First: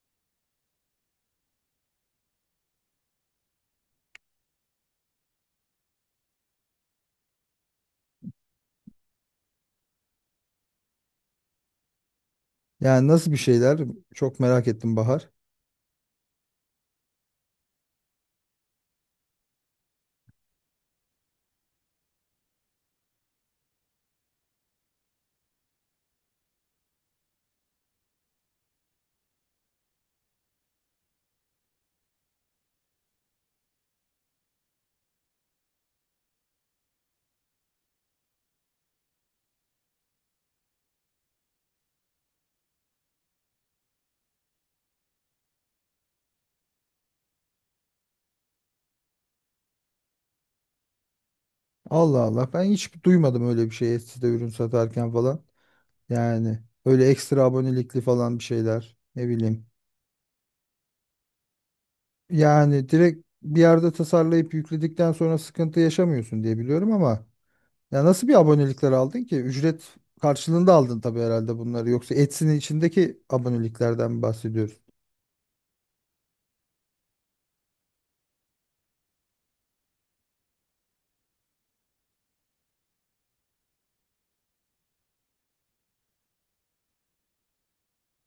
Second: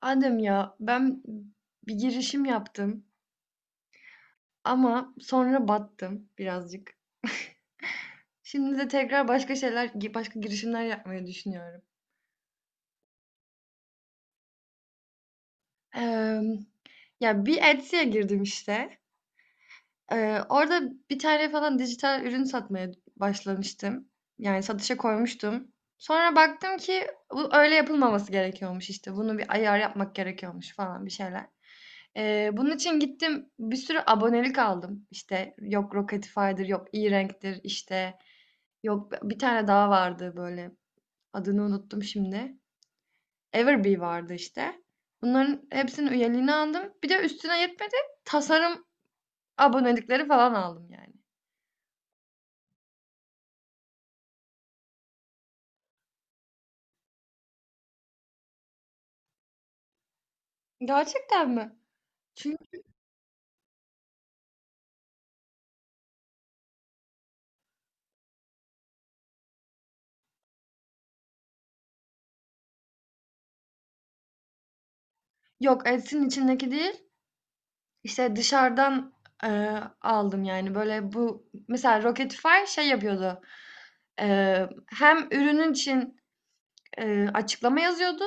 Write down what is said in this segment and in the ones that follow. Adem ya ben bir girişim yaptım ama sonra battım birazcık. Şimdi de tekrar başka şeyler, başka girişimler yapmayı düşünüyorum. Yani nasıl bir şeyler? Çok merak ettim Bahar. Eee, Ya bir Etsy'ye girdim işte. Orada bir tane falan dijital ürün satmaya başlamıştım. Yani satışa koymuştum. Sonra baktım ki bu öyle yapılmaması gerekiyormuş işte. Bunu bir ayar yapmak gerekiyormuş falan bir şeyler. Bunun için gittim bir sürü abonelik aldım. İşte yok Rocketifi'dir, yok e-Rank'tir işte. Yok bir tane daha vardı böyle. Adını unuttum şimdi. Everbee vardı işte. Bunların hepsinin üyeliğini aldım. Bir de üstüne yetmedi. Tasarım abonelikleri falan aldım yani. Allah Allah. Ben hiç duymadım öyle bir şey Etsy'de ürün satarken falan. Yani öyle ekstra abonelikli falan bir şeyler. Ne bileyim. Gerçekten mi? Çünkü. Yani direkt bir yerde tasarlayıp yükledikten sonra sıkıntı yaşamıyorsun diye biliyorum ama ya nasıl bir abonelikler aldın ki? Ücret karşılığında aldın tabii herhalde bunları. Yoksa Etsy'nin içindeki aboneliklerden mi bahsediyoruz? Yok, Etsy'nin içindeki değil, İşte dışarıdan, aldım yani, böyle, bu mesela Rocketify şey yapıyordu, hem ürünün için, açıklama yazıyordu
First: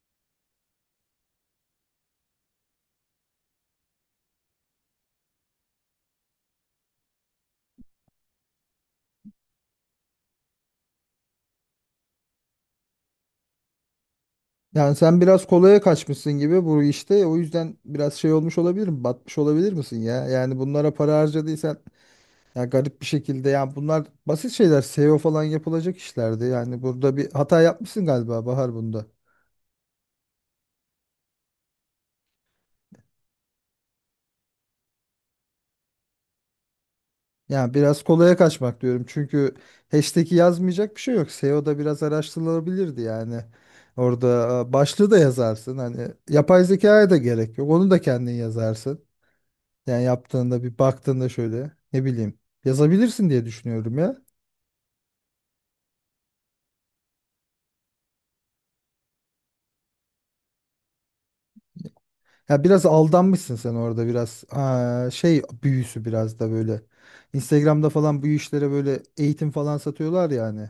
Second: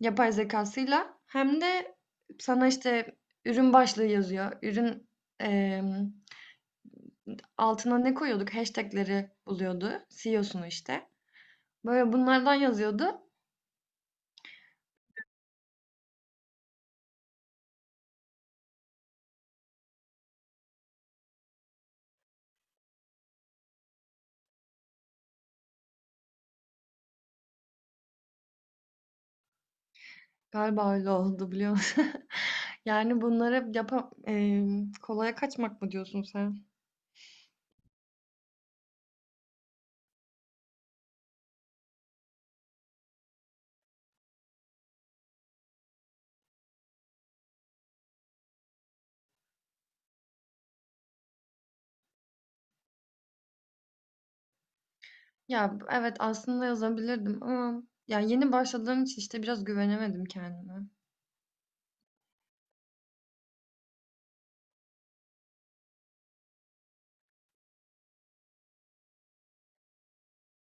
yapay zekâsıyla hem de sana, işte, ürün başlığı yazıyor. Ürün, emm, altına ne koyuyorduk? Hashtag'leri buluyordu, CEO'sunu, işte. Böyle bunlardan yazıyordu. Yani sen biraz kolaya kaçmışsın gibi bu işte. O yüzden biraz şey olmuş olabilir mi? Batmış olabilir misin ya? Yani bunlara para harcadıysan ya garip bir şekilde yani bunlar basit şeyler. SEO falan yapılacak işlerdi. Yani burada bir hata yapmışsın galiba Bahar bunda. Galiba öyle oldu biliyor musun? Yani bunları hep kolaya kaçmak mı diyorsun sen? Yani biraz kolaya kaçmak diyorum. Çünkü hashtag'i yazmayacak bir şey yok. SEO'da biraz araştırılabilirdi yani. Orada başlığı da yazarsın. Hani yapay zekaya da gerek yok. Onu da kendin yazarsın. Yani yaptığında bir baktığında şöyle ne bileyim yazabilirsin diye düşünüyorum ya. Ya evet aslında yazabilirdim ama ya yeni başladığım için işte biraz güvenemedim kendime. Ya biraz aldanmışsın sen orada biraz şey büyüsü biraz da böyle. Instagram'da falan bu işlere böyle eğitim falan satıyorlar ya hani.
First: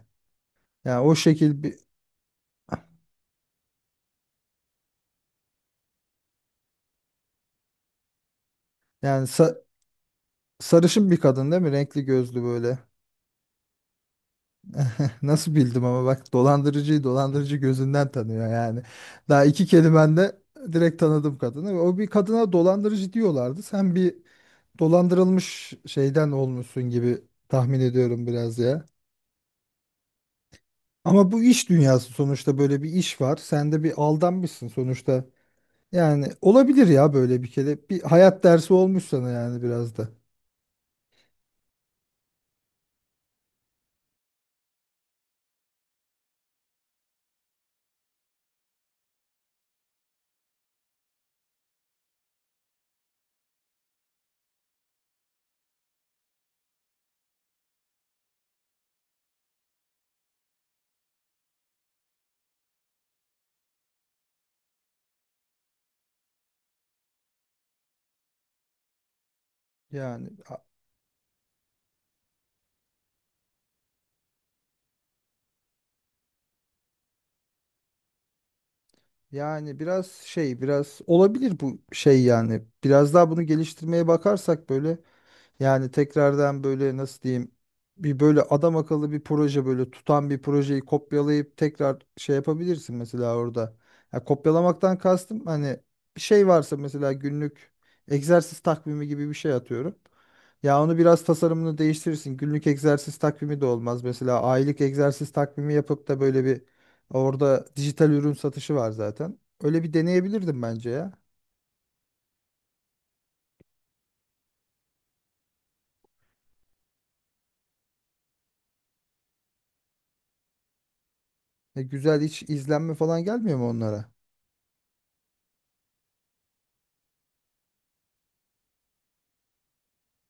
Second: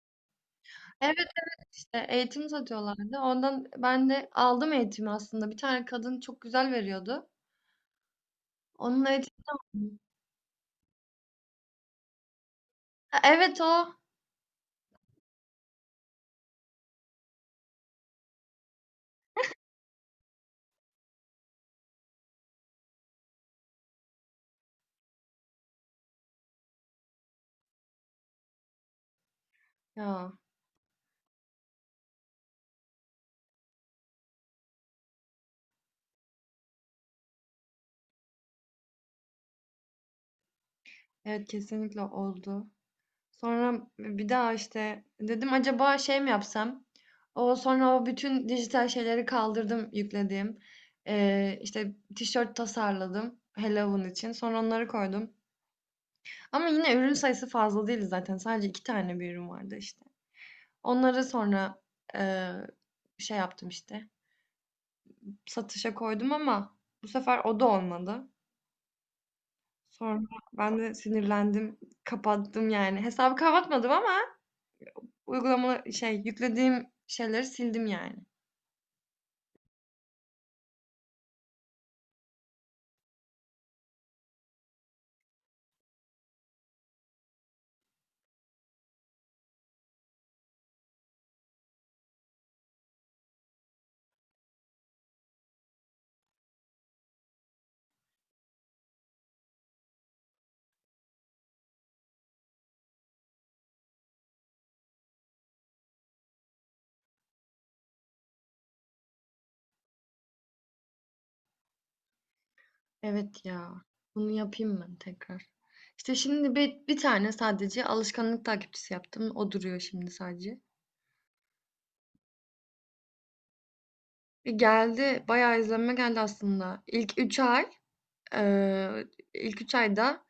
Yani Evet, o şekil evet bir işte eğitim satıyorlardı. Ondan ben de aldım eğitimi aslında. Bir tane kadın çok güzel veriyordu. Onun yani sa- eğitimini. sarışın bir kadın değil mi? Renkli gözlü böyle. Ha, evet o. Nasıl bildim ama bak dolandırıcıyı dolandırıcı gözünden tanıyor yani. Daha iki kelimende direkt tanıdım kadını. O bir kadına dolandırıcı diyorlardı. Sen bir dolandırılmış şeyden olmuşsun gibi tahmin ediyorum biraz ya. Ya Ama bu iş dünyası sonuçta böyle bir iş var. Sen de bir aldanmışsın sonuçta. Yani olabilir ya böyle bir kere. Bir hayat dersi olmuş sana yani biraz da. evet kesinlikle oldu. Sonra bir daha işte dedim acaba şey mi yapsam? O sonra o bütün dijital şeyleri kaldırdım yüklediğim. İşte tişört tasarladım Halloween için. Sonra onları koydum. Ama yine ürün sayısı fazla değildi zaten. Sadece iki tane bir ürün vardı işte. Onları sonra eee, şey yaptım işte. Satışa koydum ama bu sefer o da olmadı. Sonra Yani a- ben de sinirlendim. Kapattım yani. Hesabı kapatmadım ama uygulama şey yüklediğim şeyleri sildim yani. yani biraz şey biraz olabilir bu şey yani. Biraz daha bunu geliştirmeye bakarsak böyle. Yani tekrardan böyle nasıl diyeyim bir böyle adam akıllı bir proje böyle tutan bir projeyi kopyalayıp tekrar şey yapabilirsin mesela orada. Ya kopyalamaktan kastım hani bir şey varsa mesela günlük egzersiz takvimi gibi bir şey atıyorum. Ya onu biraz tasarımını değiştirirsin. Günlük egzersiz takvimi de olmaz. Mesela aylık egzersiz takvimi yapıp da böyle bir orada dijital ürün satışı var zaten. Öyle bir deneyebilirdim bence ya. Evet ya. Bunu yapayım ben tekrar. İşte şimdi bir tane sadece alışkanlık takipçisi yaptım. O duruyor şimdi sadece. Ya güzel hiç izlenme falan gelmiyor mu onlara? Geldi. Bayağı izlenme geldi aslında. Eee, ilk 3 ayda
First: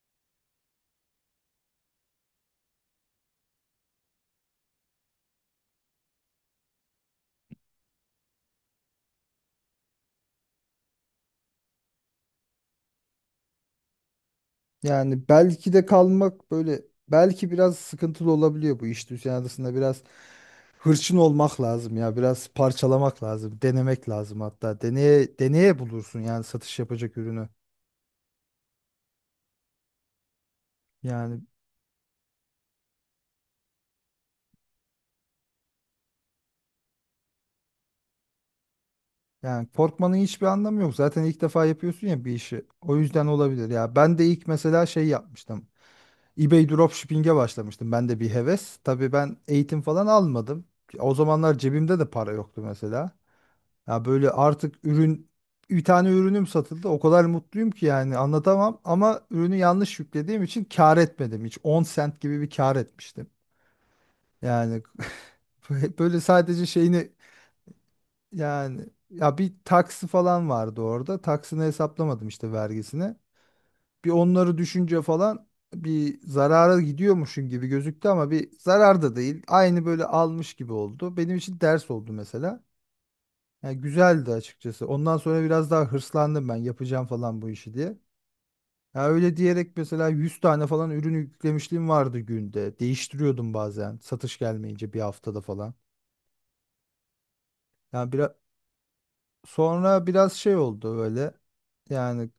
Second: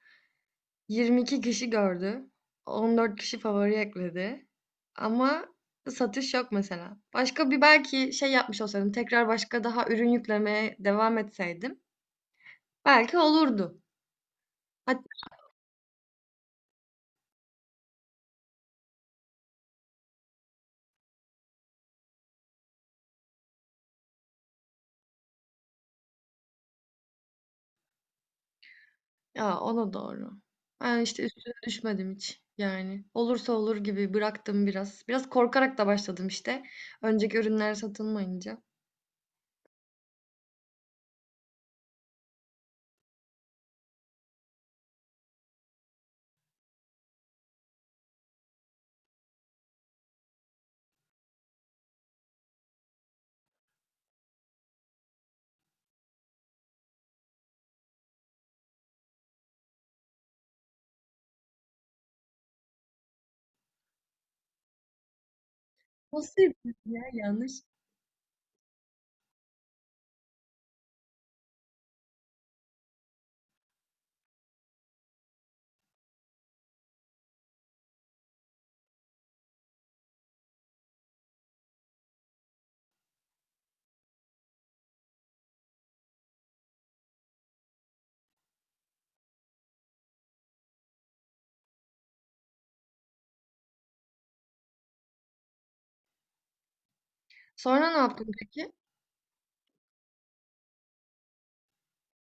22 kişi gördü. 14 kişi favori ekledi. Ama satış yok mesela. Başka bir belki şey yapmış olsaydım, tekrar başka daha ürün yüklemeye devam etseydim belki olurdu. Hatta. Yani belki de kalmak böyle belki biraz sıkıntılı olabiliyor bu iş dünyasında biraz hırçın olmak lazım ya biraz parçalamak lazım denemek lazım hatta deneye deneye bulursun yani satış yapacak ürünü Ya o da doğru. Ben işte yani üstüne düşmedim hiç yani. Olursa olur gibi bıraktım biraz. Biraz korkarak da başladım işte. Önceki ürünler satılmayınca. yani korkmanın hiçbir anlamı yok zaten ilk defa yapıyorsun ya bir işi o yüzden olabilir ya ben de ilk mesela şey yapmıştım eBay dropshipping'e başlamıştım ben de bir heves tabii ben eğitim falan almadım o zamanlar cebimde de para yoktu mesela. Ya böyle artık ürün bir tane ürünüm satıldı. O kadar mutluyum ki yani anlatamam ama ürünü yanlış yüklediğim için kâr etmedim hiç. 10 sent gibi bir kâr etmiştim. Yani böyle böyle Nasıl sadece yapıyorsun ya şeyini yanlış. yani ya bir taksi falan vardı orada. Taksini hesaplamadım işte vergisini. Bir onları düşünce falan bir zarara gidiyormuşum gibi gözüktü ama bir zarar da değil. Aynı böyle almış gibi oldu. Benim için ders oldu mesela. Ya güzeldi açıkçası. Ondan sonra biraz daha hırslandım ben yapacağım falan bu işi diye. Ya öyle diyerek mesela 100 tane falan ürün yüklemişliğim vardı günde. Değiştiriyordum bazen satış gelmeyince bir haftada falan. Sonra ne Yani yaptın biraz peki? sonra biraz şey oldu böyle. Yani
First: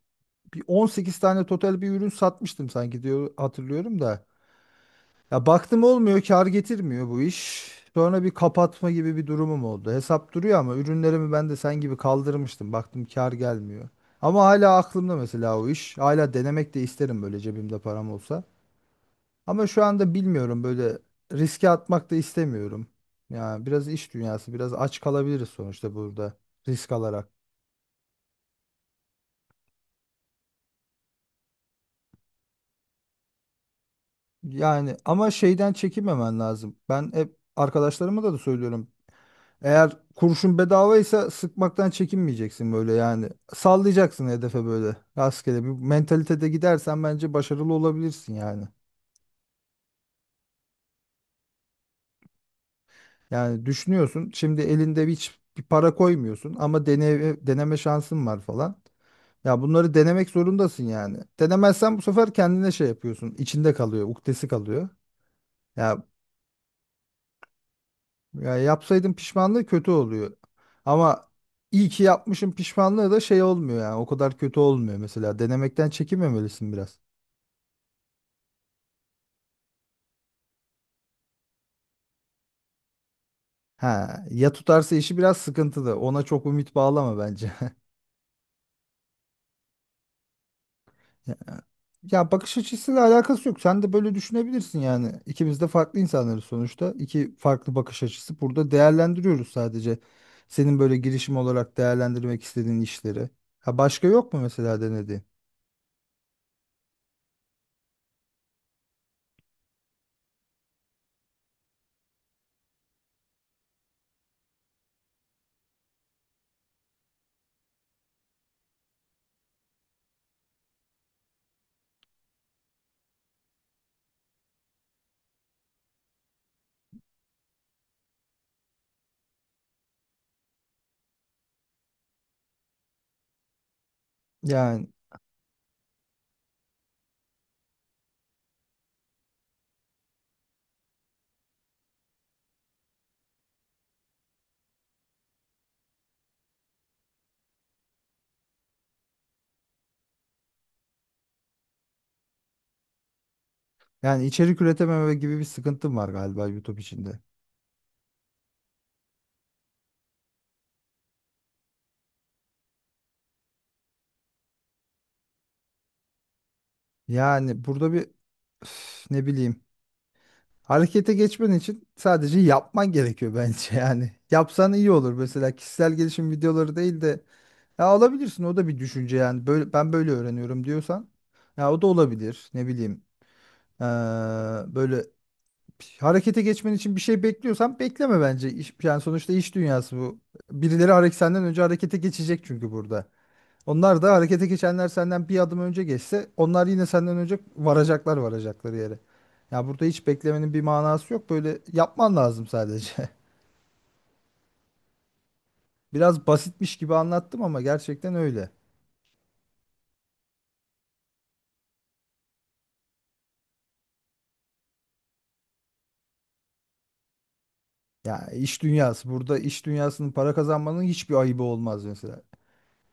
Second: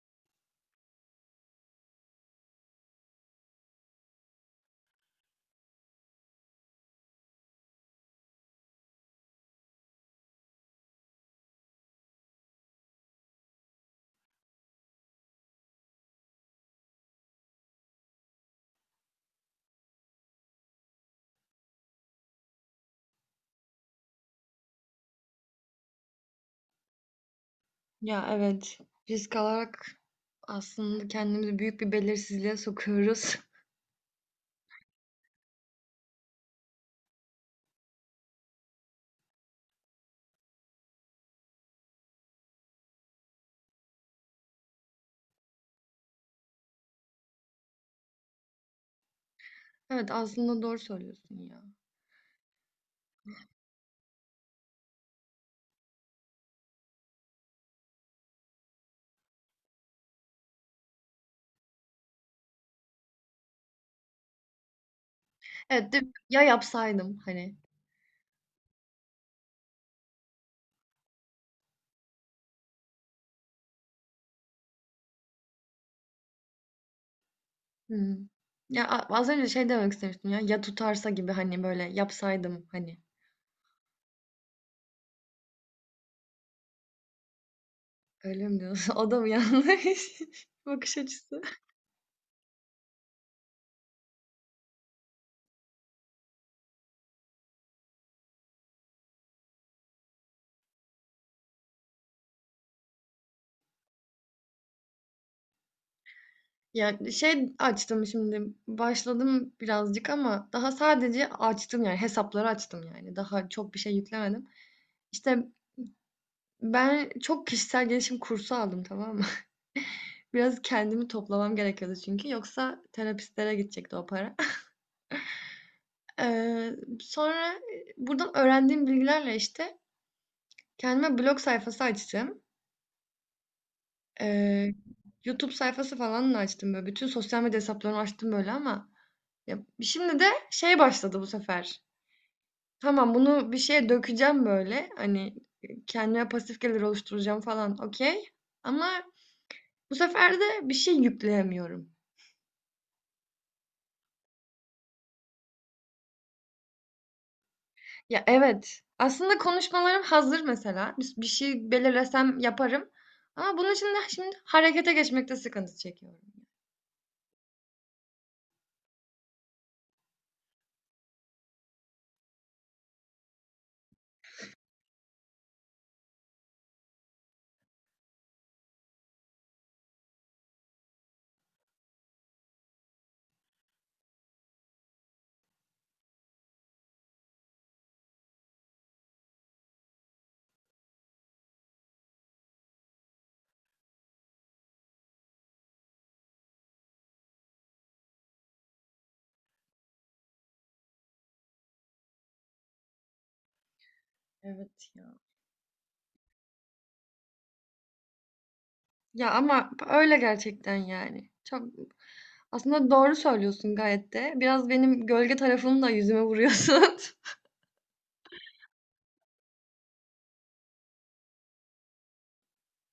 bir 18 tane total bir ürün satmıştım sanki diyor hatırlıyorum da. Ya baktım olmuyor, kar getirmiyor bu iş. Sonra bir kapatma gibi bir durumum oldu. Hesap duruyor ama ürünlerimi ben de sen gibi kaldırmıştım. Baktım kar gelmiyor. Ama hala aklımda mesela o iş. Hala denemek de isterim böyle cebimde param olsa. Ama şu anda bilmiyorum böyle riske atmak da istemiyorum. Ya biraz iş dünyası, biraz aç kalabiliriz sonuçta burada risk alarak. Ya evet. Risk alarak aslında kendimizi büyük bir belirsizliğe sokuyoruz. Yani ama şeyden çekinmemen lazım. Ben hep arkadaşlarıma da söylüyorum. Eğer kurşun bedavaysa sıkmaktan çekinmeyeceksin böyle yani. Sallayacaksın hedefe böyle rastgele bir mentalitede gidersen bence başarılı olabilirsin yani. Evet aslında doğru söylüyorsun ya. Yani düşünüyorsun şimdi elinde hiç bir para koymuyorsun ama deneme şansın var falan. Ya bunları denemek zorundasın yani. Denemezsen bu sefer kendine şey yapıyorsun. İçinde kalıyor, ukdesi kalıyor. Evet değil Ya mi? Ya yapsaydım hani. ya yapsaydım pişmanlığı kötü oluyor. Ama iyi ki yapmışım pişmanlığı da şey olmuyor yani. O kadar kötü olmuyor mesela. Denemekten çekinmemelisin biraz. Hı. Ya az önce şey demek istemiştim ya. Ya tutarsa gibi hani böyle yapsaydım hani. Ha, ya tutarsa işi biraz sıkıntılı. Ona çok ümit bağlama bence. Öyle mi diyorsun? O da mı yanlış bakış açısı? Ya bakış açısıyla alakası yok. Sen de böyle düşünebilirsin yani. İkimiz de farklı insanlarız sonuçta. İki farklı bakış açısı. Burada değerlendiriyoruz sadece. Senin böyle girişim olarak değerlendirmek istediğin işleri. Ha başka yok mu mesela denediğin? Yani, şey açtım şimdi, başladım birazcık ama daha sadece açtım, yani, hesapları açtım, yani. Daha çok bir şey yüklemedim. İşte, ben çok kişisel gelişim kursu aldım, tamam mı? Biraz kendimi toplamam gerekiyordu çünkü yoksa terapistlere gidecekti o para. Sonra, buradan öğrendiğim bilgilerle, işte, kendime blog sayfası açtım. Eee, Yani YouTube sayfası falan da açtım, böyle, bütün sosyal medya hesaplarını açtım, böyle, ama ya, şimdi de şey başladı bu sefer. Tamam bunu bir şeye dökeceğim böyle. Hani kendime pasif gelir oluşturacağım falan okey. Ama bu sefer de bir şey yükleyemiyorum. yani içerik üretememe gibi bir sıkıntım var galiba YouTube içinde. Ya evet. Aslında konuşmalarım hazır mesela. Bir şey belirlesem yaparım. Ama bunun için de şimdi harekete geçmekte sıkıntı çekiyorum. Yani burada bir üf, ne bileyim. Harekete geçmen için sadece yapman gerekiyor bence yani. Yapsan iyi olur mesela kişisel gelişim videoları değil de ya alabilirsin o da bir düşünce yani böyle ben böyle öğreniyorum diyorsan ya o da olabilir ne bileyim. Ee, böyle harekete geçmen için bir şey bekliyorsan bekleme bence. Yani sonuçta iş dünyası bu birileri hareket senden önce harekete geçecek çünkü burada. Onlar da harekete geçenler senden bir adım önce geçse onlar yine senden önce varacaklar varacakları yere. Ya burada hiç beklemenin bir manası yok. Böyle yapman lazım sadece. Evet ya. Biraz basitmiş gibi anlattım ama gerçekten öyle. Ya ama öyle gerçekten yani. Çok aslında doğru söylüyorsun gayet de. Biraz benim gölge tarafımı da yüzüme vuruyorsun. Ya iş dünyası. Burada iş dünyasının para kazanmanın hiçbir ayıbı olmaz mesela.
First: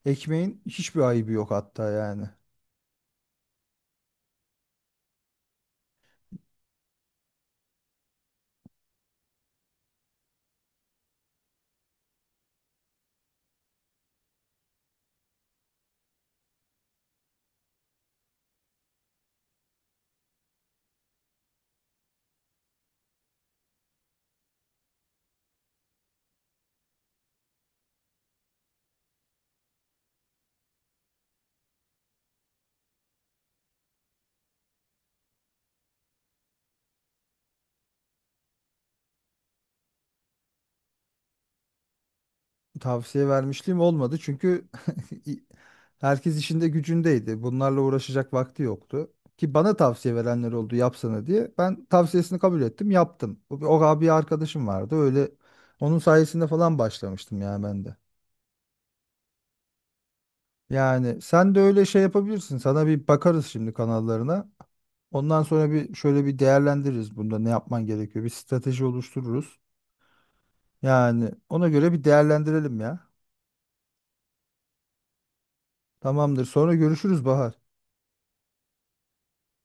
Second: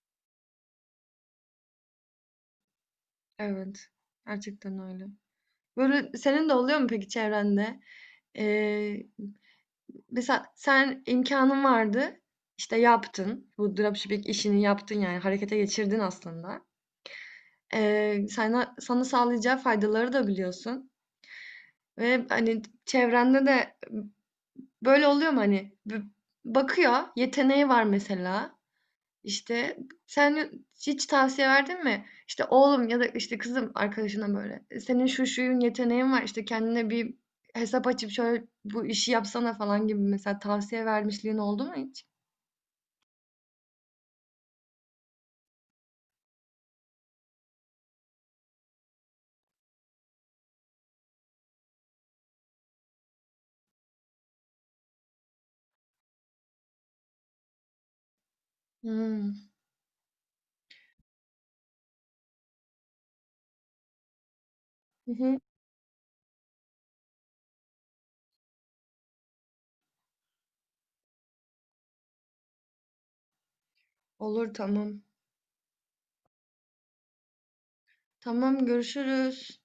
Ekmeğin hiçbir ayıbı yok hatta yani. Evet, gerçekten öyle. Böyle senin de oluyor mu peki çevrende? Eee, Mesela sen imkanın vardı, işte yaptın. Bu dropshipping işini yaptın yani harekete geçirdin aslında. Sana, sağlayacağı faydaları da biliyorsun. Ve hani çevrende de böyle oluyor mu hani bakıyor, yeteneği var mesela. İşte, sen hiç tavsiye verdin mi? İşte, "Oğlum ya da, işte, kızım" arkadaşına böyle, "Senin şu şuyun yeteneğin var, işte, kendine bir hesap açıp şöyle bu işi yapsana." falan gibi mesela tavsiye vermişliğin oldu mu hiç? Tavsiye vermişliğim olmadı çünkü i- herkes işinde gücündeydi. Bunlarla uğraşacak vakti yoktu. Ki bana tavsiye verenler oldu yapsana diye. Ben tavsiyesini kabul ettim, yaptım. O abi arkadaşım vardı. Öyle onun sayesinde falan başlamıştım ya ben de. Hımm. Yani sen de öyle şey yapabilirsin. Sana bir bakarız şimdi kanallarına. Hı hı. Ondan sonra bir şöyle bir değerlendiririz bunda ne yapman gerekiyor. Bir strateji oluştururuz. Yani ona göre bir değerlendirelim ya. Olur, tamam. Tamamdır. Sonra görüşürüz Bahar. Tamam, görüşürüz.